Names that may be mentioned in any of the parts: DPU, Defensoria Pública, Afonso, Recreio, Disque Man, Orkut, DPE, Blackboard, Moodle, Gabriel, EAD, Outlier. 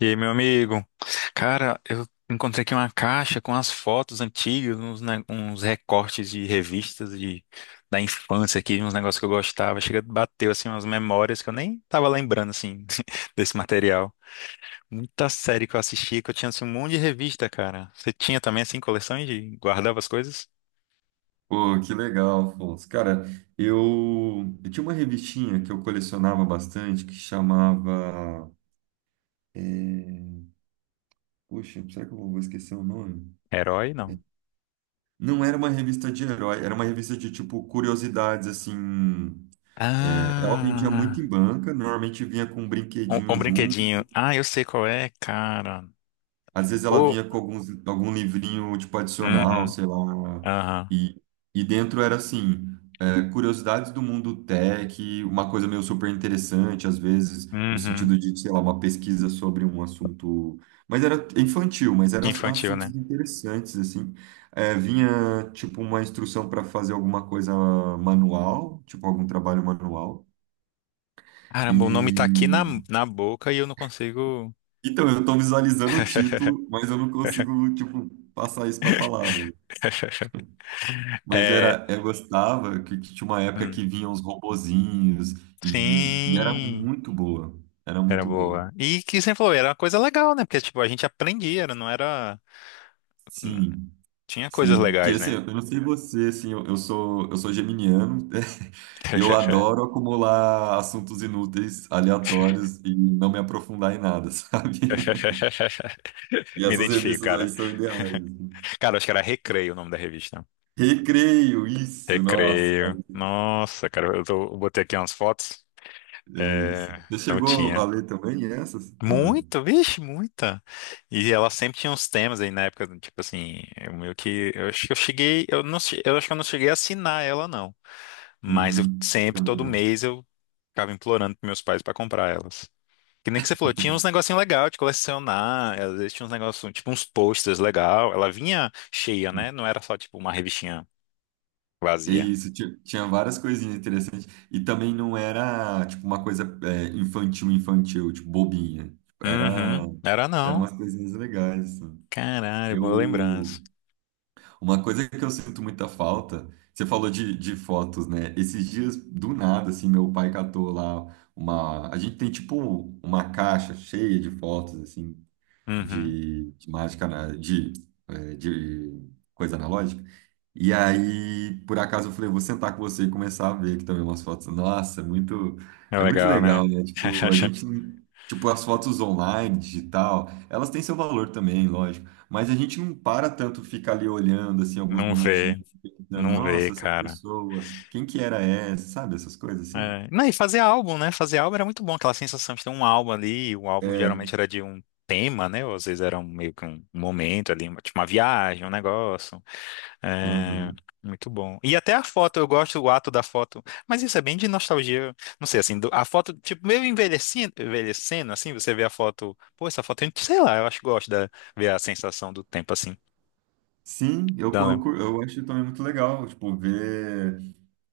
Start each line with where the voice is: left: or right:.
left: E aí, meu amigo? Cara, eu encontrei aqui uma caixa com as fotos antigas, uns, uns recortes de revistas de, da infância aqui, uns negócios que eu gostava. Chega, bateu assim umas memórias que eu nem tava lembrando assim desse material. Muita série que eu assistia, que eu tinha assim, um monte de revista, cara. Você tinha também assim coleção de guardava as coisas?
right: Pô, que legal, Afonso. Cara, eu tinha uma revistinha que eu colecionava bastante que chamava. é, Poxa, será que eu vou esquecer o nome?
left: Herói, não.
right: Não era uma revista de herói, era uma revista de tipo curiosidades, assim. Ela vendia
left: Ah,
right: muito em banca, normalmente vinha com um brinquedinho
left: um
right: junto.
left: brinquedinho. Ah, eu sei qual é, cara.
right: Às vezes ela
left: Pô.
right: vinha com algum livrinho, tipo, adicional,
left: Uhum,
right: sei lá.
left: aham,
right: E, e dentro era assim, curiosidades do mundo tech, uma coisa meio super interessante, às vezes, no
left: uhum.
right: sentido de, sei lá, uma pesquisa sobre um assunto. Mas era infantil, mas eram
left: Infantil,
right: assuntos
left: né?
right: interessantes, assim. É, vinha, tipo, uma instrução para fazer alguma coisa manual, tipo, algum trabalho manual.
left: Caramba, o nome tá aqui na,
right: E.
left: na boca e eu não consigo.
right: Então, eu estou visualizando o título, mas eu não consigo, tipo, passar isso para palavra. Mas
left: É,
right: era, eu gostava que tinha uma época
left: hum,
right: que vinham os robozinhos e era
left: sim,
right: muito boa. Era
left: era
right: muito boa.
left: boa. E que você falou, era uma coisa legal, né? Porque, tipo, a gente aprendia, não era. Hum,
right: Sim,
left: tinha coisas
right: sim. Porque
left: legais,
right: assim,
left: né?
right: eu não sei você, assim, eu sou geminiano e eu adoro acumular assuntos inúteis, aleatórios e não me aprofundar em nada, sabe? E
left: Me
right: essas
left: identifico,
right: revistas aí
left: cara.
right: são ideais, assim.
left: Cara, acho que era Recreio o nome da revista.
right: Recreio, isso, nossa,
left: Recreio. Nossa, cara, eu, eu botei aqui umas fotos.
right: é
left: É,
right: isso. Você
left: não
right: chegou a
left: tinha.
right: ler também essas ou não?
left: Muito, vixe, muita. E ela sempre tinha uns temas aí na época, tipo assim, eu meio que, eu acho que eu cheguei, eu não, eu acho que eu não cheguei a assinar ela não, mas eu
right: Uhum, eu
left: sempre,
right: também
left: todo
right: não.
left: mês eu ficava implorando pros meus pais pra comprar elas. Que nem que você falou, tinha uns negocinho legal de colecionar, às vezes tinha uns negócios, tipo uns posters legal, ela vinha cheia, né? Não era só tipo uma revistinha vazia.
right: Isso, tinha várias coisinhas interessantes. E também não era, tipo, uma coisa é, infantil, infantil, tipo, bobinha. Tipo, Era,
left: Uhum, era
right: era
left: não.
right: umas coisinhas legais, assim.
left: Caralho, boa lembrança.
right: Eu, uma coisa que eu sinto muita falta, você falou de fotos, né? Esses dias, do nada, assim, meu pai catou lá A gente tem, tipo, uma caixa cheia de fotos, assim,
left: Uhum,
right: de mágica, de coisa analógica. E aí, por acaso, eu falei, vou sentar com você e começar a ver aqui também umas fotos. Nossa, é muito,
left: é
right: é muito
left: legal,
right: legal,
left: né?
right: né? Tipo, a gente, tipo, as fotos online, digital, elas têm seu valor também, lógico. Mas a gente não para tanto ficar ali olhando, assim, alguns
left: Não vê.
right: minutinhos, pensando,
left: Não vê,
right: nossa, essa
left: cara.
right: pessoa, quem que era essa, sabe? Essas coisas assim.
left: É. Não, e fazer álbum, né? Fazer álbum era muito bom, aquela sensação de ter um álbum ali, o álbum
right: É.
left: geralmente era de um tema, né? Ou às vezes era um, meio que um momento ali, tipo uma viagem, um negócio. É,
right: Uhum.
left: muito bom. E até a foto, eu gosto do ato da foto, mas isso é bem de nostalgia, não sei, assim, a foto, tipo, meio envelhecendo, envelhecendo, assim, você vê a foto, pô, essa foto, sei lá, eu acho que gosto de ver a sensação do tempo, assim.
right: Sim, eu,
left: Dá,
right: co- eu,
left: Léo?
right: cu- eu acho também muito legal, tipo, ver.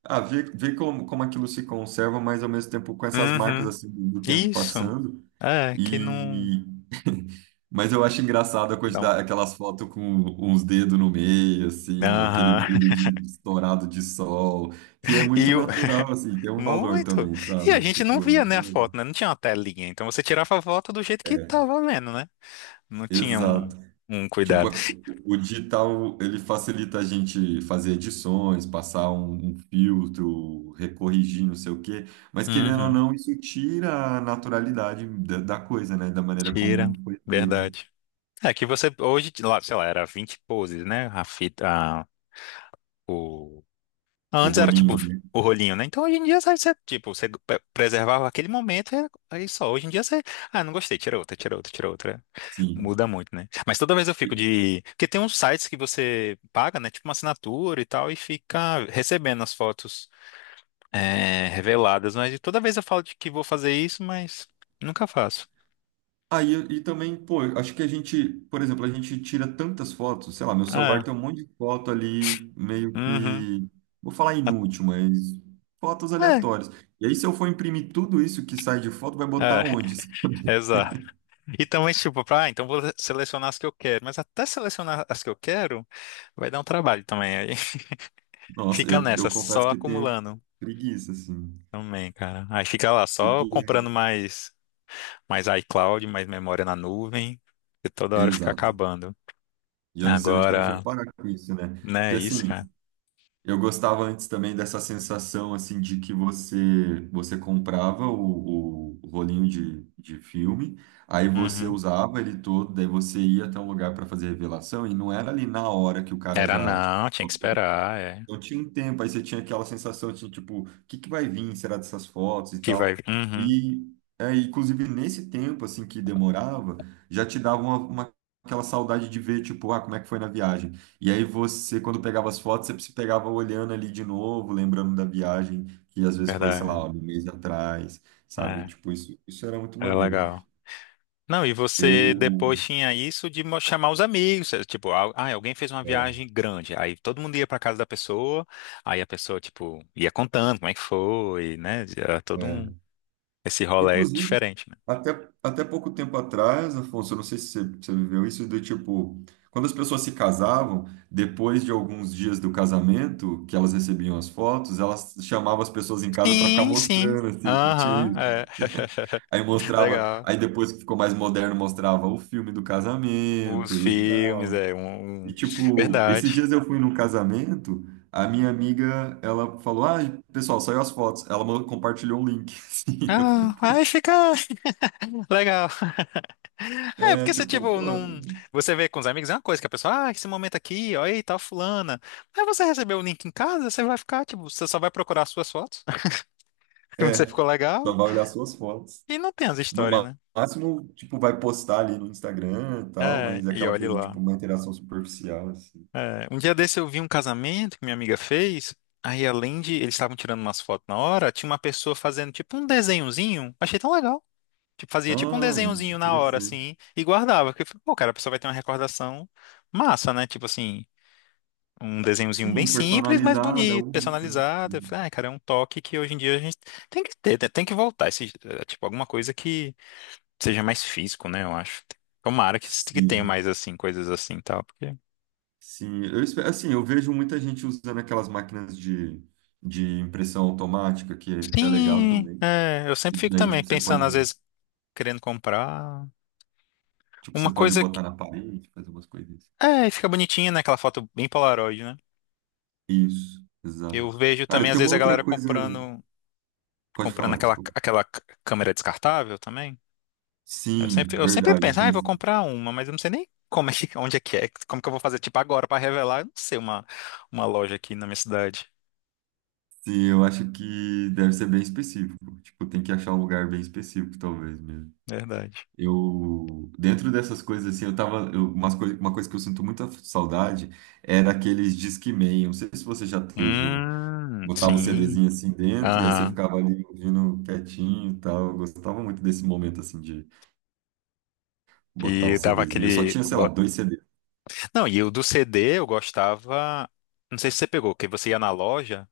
right: Ah, ver como aquilo se conserva, mas ao mesmo tempo com essas marcas
left: Uhum.
right: assim do tempo
left: Isso.
right: passando.
left: É, que não...
right: E mas eu acho engraçado a
left: Dá um
right: quantidade, aquelas fotos com uns dedos no meio, assim, aquele
left: aham.
right: brilho de estourado de sol, que é muito
left: E o...
right: natural, assim, tem um valor
left: Muito.
right: também,
left: E a
right: sabe?
left: gente não
right: Tipo, é,
left: via, né, a
right: muito-
left: foto, né? Não tinha uma telinha. Então você tirava a foto do jeito que
right: é,
left: tava vendo, né? Não tinha um,
right: exato.
left: um
right: Tipo,
left: cuidado.
right: o digital, ele facilita a gente fazer edições, passar um filtro, recorrigir, não sei o quê, mas querendo ou
left: Uhum.
right: não, isso tira a naturalidade da coisa, né? Da maneira
left: Tira.
right: como foi feito.
left: Verdade. É que você hoje, lá, sei lá, era 20 poses, né? A fita, a- o...
right: O
left: Antes era tipo
right: rolinho, né?
left: o rolinho, né? Então hoje em dia, sabe, você, tipo, você preservava aquele momento e aí só. Hoje em dia você, ah, não gostei, tira outra, tira outra, tira outra.
right: Sim.
left: Muda muito, né? Mas toda vez eu
right: E-
left: fico de. Porque tem uns sites que você paga, né? Tipo uma assinatura e tal, e fica recebendo as fotos é, reveladas. Mas toda vez eu falo de que vou fazer isso, mas nunca faço.
right: e também, pô, eu acho que a gente, por exemplo, a gente tira tantas fotos, sei lá, meu celular
left: É.
right: tem um monte de foto ali, meio
left: Uhum.
right: que, vou falar inútil, mas fotos
left: É.
right: aleatórias. E aí, se eu for imprimir tudo isso que sai de foto, vai
left: É,
right: botar onde?
left: exato. E também, tipo, ah, então vou selecionar as que eu quero. Mas até selecionar as que eu quero, vai dar um trabalho também. Aí
right: Nossa,
left: fica
right: eu
left: nessa,
right: confesso
left: só
right: que tenho
left: acumulando
right: preguiça, assim.
left: também, cara. Aí fica lá, só
right: Porque.
left: comprando mais. Mais iCloud, mais memória na nuvem, e toda hora fica
right: Exato.
left: acabando.
right: E eu não sei onde que a gente vai
left: Agora,
right: parar com isso, né?
left: né,
right: Porque,
left: isso,
right: assim,
left: cara?
right: eu gostava antes também dessa sensação, assim, de que você comprava o rolinho de filme, aí você
left: Uhum.
right: usava ele todo, daí você ia até um lugar para fazer revelação, e não era ali na hora que o cara
left: Era
right: já, tipo,
left: não, tinha que esperar, é.
right: não tinha um tempo, aí você tinha aquela sensação de tipo, o que que vai vir, será dessas fotos e
left: Que
right: tal.
left: vai. Uhum,
right: E é, inclusive nesse tempo assim que demorava, já te dava aquela saudade de ver tipo, ah, como é que foi na viagem. E aí você quando pegava as fotos, você se pegava olhando ali de novo, lembrando da viagem, que às vezes foi, sei
left: verdade.
right: lá, um mês atrás, sabe?
left: É,
right: Tipo, isso era muito
left: era
right: maneiro.
left: legal. Não, e você
right: Eu
left: depois tinha isso de chamar os amigos, é, tipo, ah, alguém fez uma
right: é,
left: viagem grande, aí todo mundo ia pra casa da pessoa, aí a pessoa, tipo, ia contando como é que foi, né? Era todo um,
right: é.
left: esse rolê
right: Inclusive,
left: diferente, né?
right: até pouco tempo atrás, Afonso, eu não sei se você viveu isso, do tipo, quando as pessoas se casavam, depois de alguns dias do casamento, que elas recebiam as fotos, elas chamavam as pessoas em casa para ficar
left: Sim, sim.
right: mostrando, assim, eu
left: Aham,
right: tinha...
left: é.
right: aí mostrava,
left: Legal.
right: aí depois que ficou mais moderno, mostrava o filme do
left: Os
right: casamento e
left: filmes,
right: tal.
left: é um.
right: E
left: Um-
right: tipo, esses
left: Verdade.
right: dias eu fui num casamento, a minha amiga, ela falou, ah, pessoal, saiu as fotos, ela compartilhou um link, assim, eu falei,
left: Ah,
right: pô.
left: aí fica legal. É,
right: É,
left: porque você,
right: tipo,
left: tipo, não.
right: pô.
left: Você vê com os amigos, é uma coisa que a pessoa, ah, esse momento aqui, ó, aí, tal, fulana. Aí você recebeu o link em casa, você vai ficar, tipo, você só vai procurar as suas fotos, que você
right: É,
left: ficou
right: Só
left: legal,
right: vai olhar suas fotos.
left: e não tem as
right: No
left: histórias, né?
right: máximo, tipo, vai postar ali no Instagram e tal,
left: É,
right: mas é
left: e
right: aquela
left: olhe
right: coisa, tipo,
left: lá.
right: uma interação superficial, assim.
left: É, um dia desse eu vi um casamento que minha amiga fez, aí além de eles estavam tirando umas fotos na hora, tinha uma pessoa fazendo, tipo, um desenhozinho, achei tão legal. Tipo, fazia tipo um
right: Ah,
left: desenhozinho na hora,
right: interessante.
left: assim, e guardava. Porque, eu falei, pô, cara, a pessoa vai ter uma recordação massa, né? Tipo assim, um desenhozinho bem
right: Sim,
left: simples, mas
right: personalizada,
left: bonito,
right: única.
left: personalizado. Eu falei, ai, cara, é um toque que hoje em dia a gente tem que ter, né? Tem que voltar. Esse, eh, tipo, alguma coisa que seja mais físico, né? Eu acho. Tomara que tenha
right: Sim,
left: mais, assim, coisas assim e tal. Porque...
right: sim. Assim, eu vejo muita gente usando aquelas máquinas de impressão automática, que, que é legal
left: Sim,
right: também.
left: é, eu sempre
right: E
left: fico
right: daí,
left: também pensando, às vezes, querendo comprar.
right: tipo, você
left: Uma
right: pode
left: coisa que.
right: botar na parede, fazer umas coisas, assim.
left: É, fica bonitinha, né? Aquela foto bem Polaroid, né?
right: Isso,
left: Eu
right: exato.
left: vejo também,
right: Cara,
left: às
right: tem
left: vezes,
right: uma
left: a
right: outra
left: galera
right: coisa...
left: comprando.
right: Pode
left: Comprando
right: falar,
left: aquela,
right: desculpa.
left: aquela câmera descartável também.
right: Sim,
left: Eu sempre
right: verdade.
left: penso, ah, eu vou comprar uma, mas eu não sei nem como é que, onde é que é, como que eu vou fazer, tipo, agora para revelar, eu não sei uma loja aqui na minha cidade.
right: Sim, eu acho que deve ser bem específico. Tipo, tem que achar um lugar bem específico, talvez mesmo.
left: Verdade.
right: Dentro dessas coisas assim, eu tava, uma coisa que eu sinto muita saudade é daqueles Disque Man. Eu não sei se você já teve um, botava o
left: Sim.
right: CDzinho assim dentro, aí você
left: Aham.
right: ficava ali ouvindo quietinho e tal. Eu gostava muito desse momento assim de botar o
left: E dava
right: CDzinho. Eu só
left: aquele.
right: tinha, sei lá, dois CDs.
left: Não, e o do CD eu gostava. Não sei se você pegou, que você ia na loja,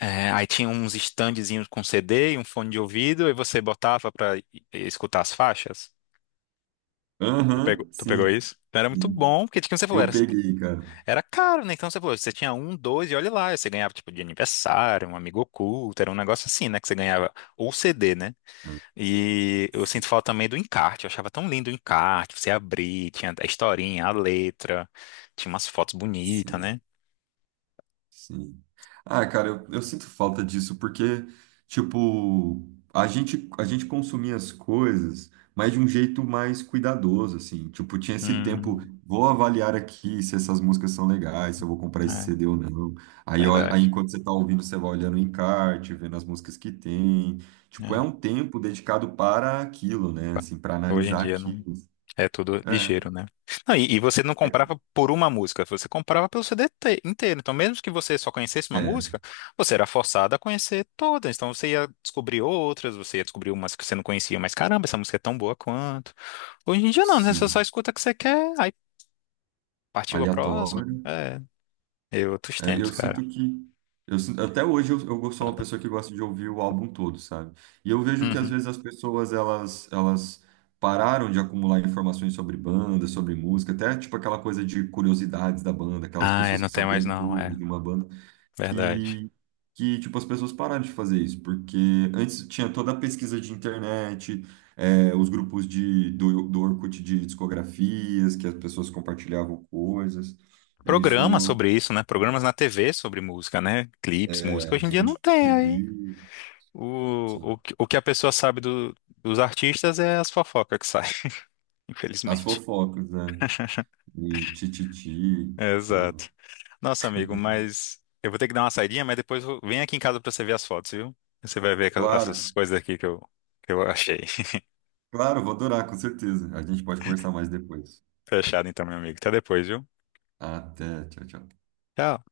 left: é, aí tinha uns standzinhos com CD e um fone de ouvido, e você botava escutar as faixas.
right: Aham,
left: Tu pegou
right: sim,
left: isso? Então, era muito
right: sim.
left: bom, porque como você falou,
right: Eu
left: era,
right: peguei, cara.
left: era caro, né? Então você falou, você tinha um, dois, e olha lá, você ganhava tipo de aniversário, um amigo oculto, era um negócio assim, né? Que você ganhava, ou CD, né?
right: Ah,
left: E eu
right: sim,
left: sinto falta também do encarte, eu achava tão lindo o encarte, você abrir, tinha a historinha, a letra, tinha umas fotos bonitas,
right: sim.
left: né?
right: Sim. Ah, cara, eu sinto falta disso, porque, tipo, a gente consumia as coisas, mas de um jeito mais cuidadoso, assim. Tipo, tinha esse tempo,
left: Hum,
right: vou avaliar aqui se essas músicas são legais, se eu vou comprar esse
left: é,
right: CD ou não. Aí, ó, aí
left: verdade.
right: enquanto você tá ouvindo, você vai olhando o encarte, vendo as músicas que tem. Tipo, é
left: É.
right: um tempo dedicado para aquilo, né? Assim, para
left: Hoje em
right: analisar
left: dia não.
right: aquilo.
left: É tudo
right: É,
left: ligeiro, né? Não, e você não comprava por uma música, você comprava pelo CD inteiro. Então, mesmo que você só conhecesse uma
right: é,
left: música, você era forçado a conhecer todas. Então, você ia descobrir outras, você ia descobrir umas que você não conhecia, mas caramba, essa música é tão boa quanto. Hoje em dia, não, né? Você só
right: sim.
left: escuta o que você quer, aí partiu a próxima.
right: Aleatório.
left: É, é outros
right: É,
left: tempos,
right: eu
left: cara.
right: sinto que. Até hoje eu sou uma pessoa que gosta de ouvir o álbum todo, sabe? E eu vejo que às
left: Uhum.
right: vezes as pessoas elas pararam de acumular informações sobre banda, sobre música, até tipo aquela coisa de curiosidades da banda, aquelas
left: Ah, é,
right: pessoas
left: não
right: que
left: tem mais
right: sabiam
left: não,
right: tudo
left: é
right: de uma banda,
left: verdade.
right: que, que tipo as pessoas pararam de fazer isso, porque antes tinha toda a pesquisa de internet, é, os grupos do Orkut de discografias, que as pessoas compartilhavam coisas. E isso.
left: Programas sobre isso, né? Programas na TV sobre música, né?
right: É,
left: Clipes, música. Hoje em dia não tem.
right: MTV, sim.
left: O que a pessoa sabe dos artistas é as fofocas que saem,
right: As
left: infelizmente.
right: fofocas, né? E tititi, sei lá.
left: Exato. Nossa, amigo, mas eu vou ter que dar uma saidinha, mas depois vem aqui em casa pra você ver as fotos, viu? Você vai ver essas
right: Claro,
left: coisas aqui que eu achei.
right: claro, vou adorar, com certeza. A gente pode conversar mais depois.
left: Fechado então, meu amigo. Até depois, viu?
right: Até, tchau, tchau.
left: Tchau.